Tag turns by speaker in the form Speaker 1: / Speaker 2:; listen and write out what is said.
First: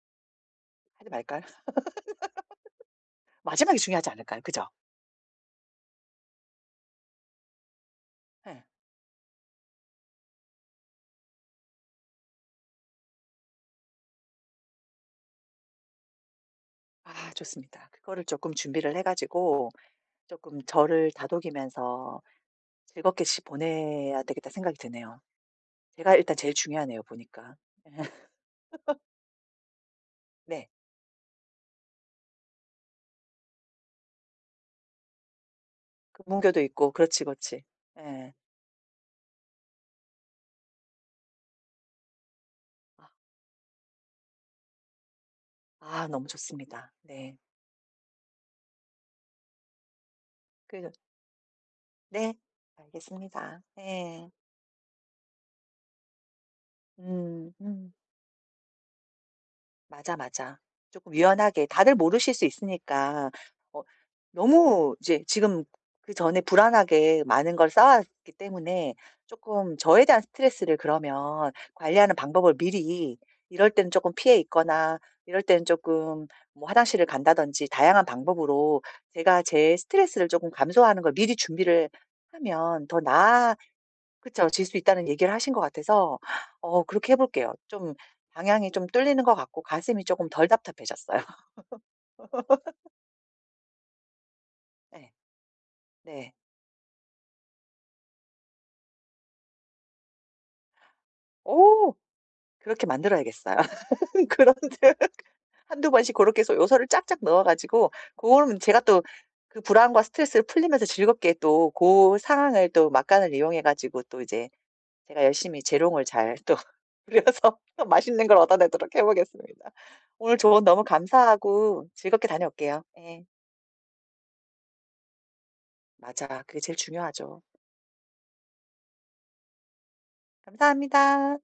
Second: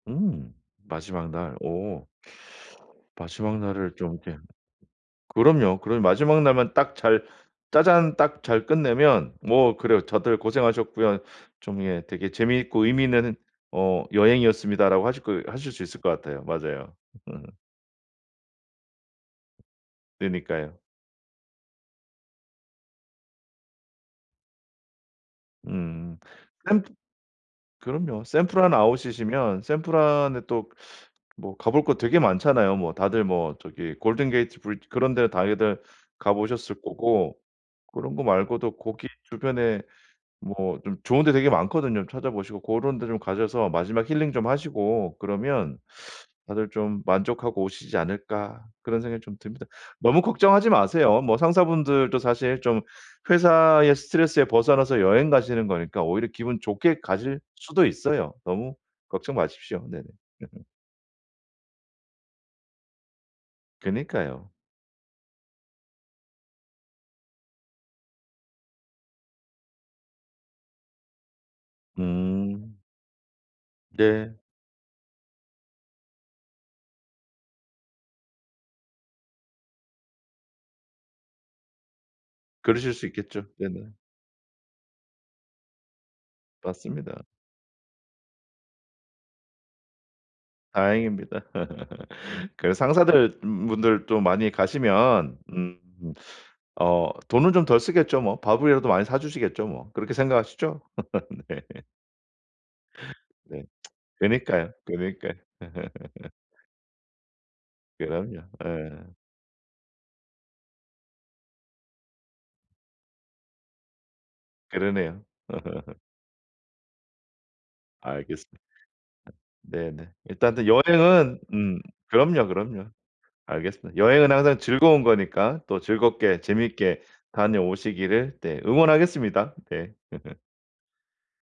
Speaker 1: 음
Speaker 2: 하지
Speaker 1: 마지막
Speaker 2: 말까요?
Speaker 1: 날. 어. 마지막
Speaker 2: 마지막이
Speaker 1: 날을
Speaker 2: 중요하지
Speaker 1: 좀 이렇게
Speaker 2: 않을까요? 그죠?
Speaker 1: 그럼요. 그럼 마지막 날만 딱 잘 짜잔 딱
Speaker 2: 네.
Speaker 1: 잘 끝내면 뭐 그래요. '다들 고생하셨고요. 좀 예 되게 재미있고 의미 있는 어 여행이었습니다.'라고 하실 거 하실 수 있을 것 같아요. 맞아요.
Speaker 2: 아
Speaker 1: 음.
Speaker 2: 좋습니다. 그거를 쪼끔 준비를 해 가지고 쪼끔
Speaker 1: 그니까요.
Speaker 2: '저를 다독이면서 즐겁게 시 보내야 되겠다.'는 생각이 드네요. 제가
Speaker 1: 음.
Speaker 2: 일단 제일
Speaker 1: 샌
Speaker 2: 중요하네요, 보니까. 예.
Speaker 1: 그럼요. 샌프란 아웃이시면 샌프란에
Speaker 2: 네.
Speaker 1: 또 뭐 가볼 거 되게 많잖아요. 뭐 다들 뭐 저기 골든 게이트 브리지 그런 데 다녀들
Speaker 2: 금문교도
Speaker 1: 가보셨을
Speaker 2: 있고 그렇지,
Speaker 1: 거고.
Speaker 2: 그렇지.
Speaker 1: 그런 거
Speaker 2: 예.
Speaker 1: 말고도 거기 주변에 뭐 좀 좋은 데 되게 많거든요. '찾아보시고 고런 데 좀 가셔서 마지막 힐링 좀 하시고 그러면
Speaker 2: 아 너무
Speaker 1: 다들
Speaker 2: 좋습니다.
Speaker 1: 좀
Speaker 2: 네.
Speaker 1: 만족하고 오시지 않을까.' 그런 생각이 좀 듭니다. 너무 걱정하지
Speaker 2: 그래서
Speaker 1: 마세요. 뭐 상사분들도
Speaker 2: 네.
Speaker 1: 사실 좀
Speaker 2: 알겠습니다.
Speaker 1: 회사의
Speaker 2: 네.
Speaker 1: 스트레스에 벗어나서 여행 가시는 거니까 오히려 기분 좋게 가실
Speaker 2: 음
Speaker 1: 수도
Speaker 2: 음.
Speaker 1: 있어요. 너무 걱정 마십시오. 네네.
Speaker 2: 맞아, 맞아. 쪼끔 유연하게 다들 모르실 수 있으니까 어
Speaker 1: 그니까요.
Speaker 2: 너무 이제 지금 그전에 불안하게 많은 걸 쌓아왔기 때문에 쪼끔 저에 대한 스트레스를 그러면 관리하는 방법을
Speaker 1: 음.
Speaker 2: 미리 이럴 때는 쪼끔
Speaker 1: 네.
Speaker 2: 피해 있거나 이럴 때는 쪼끔 뭐 화장실을 간다든지 다양한 방법으로 제가 제 스트레스를 조금 감소하는 걸 미리 준비를 하면
Speaker 1: 그러실
Speaker 2: 더
Speaker 1: 수 있겠죠.
Speaker 2: 나아
Speaker 1: 네네.
Speaker 2: 그쵸 ...질 수 있다는 얘기를 하신 것 같아서 어 그렇게
Speaker 1: 맞습니다.
Speaker 2: 해볼게요. 좀 방향이 좀 뚫리는 것 같고 가슴이 쪼끔 덜 답답해졌어요.
Speaker 1: 다행입니다. 그 상사들의 음 분들도 많이
Speaker 2: 예.
Speaker 1: 가시면 음
Speaker 2: 네.
Speaker 1: 어 돈을 좀 덜 쓰겠죠 뭐. 밥이라도 많이 사주시겠죠 뭐. 그렇게 생각하시죠 네.
Speaker 2: 어. 그렇게 만들어야겠어요.
Speaker 1: 네. 그니까요.
Speaker 2: 그런데
Speaker 1: 그니까요.
Speaker 2: 1-2 번씩 고렇게 해서 요소를 쫙쫙 넣어 가지고
Speaker 1: 그럼요.
Speaker 2: 고럼 제가
Speaker 1: 예.
Speaker 2: 또 그 불안과 스트레스를 풀리면서 즐겁게 또 고 상황을 또 막간을 이용해 가지고 또 이제
Speaker 1: 그러네요.
Speaker 2: 제가 열심히 재롱을 잘 또 부려서 또 맛있는 걸
Speaker 1: 알겠습
Speaker 2: 얻어내도록 해보겠습니다.
Speaker 1: 네네.
Speaker 2: 오늘 조언
Speaker 1: 일단은
Speaker 2: 너무
Speaker 1: 여행은 음
Speaker 2: 감사하고 즐겁게
Speaker 1: 그럼요,
Speaker 2: 다녀올게요.
Speaker 1: 그럼요.
Speaker 2: 예.
Speaker 1: 알겠습니다. 여행은 항상 즐거운 거니까 또 즐겁게
Speaker 2: 맞아. 그게 제일
Speaker 1: 재밌게
Speaker 2: 중요하죠.
Speaker 1: 다녀오시기를 네 응원하겠습니다. 네.
Speaker 2: 감사합니다.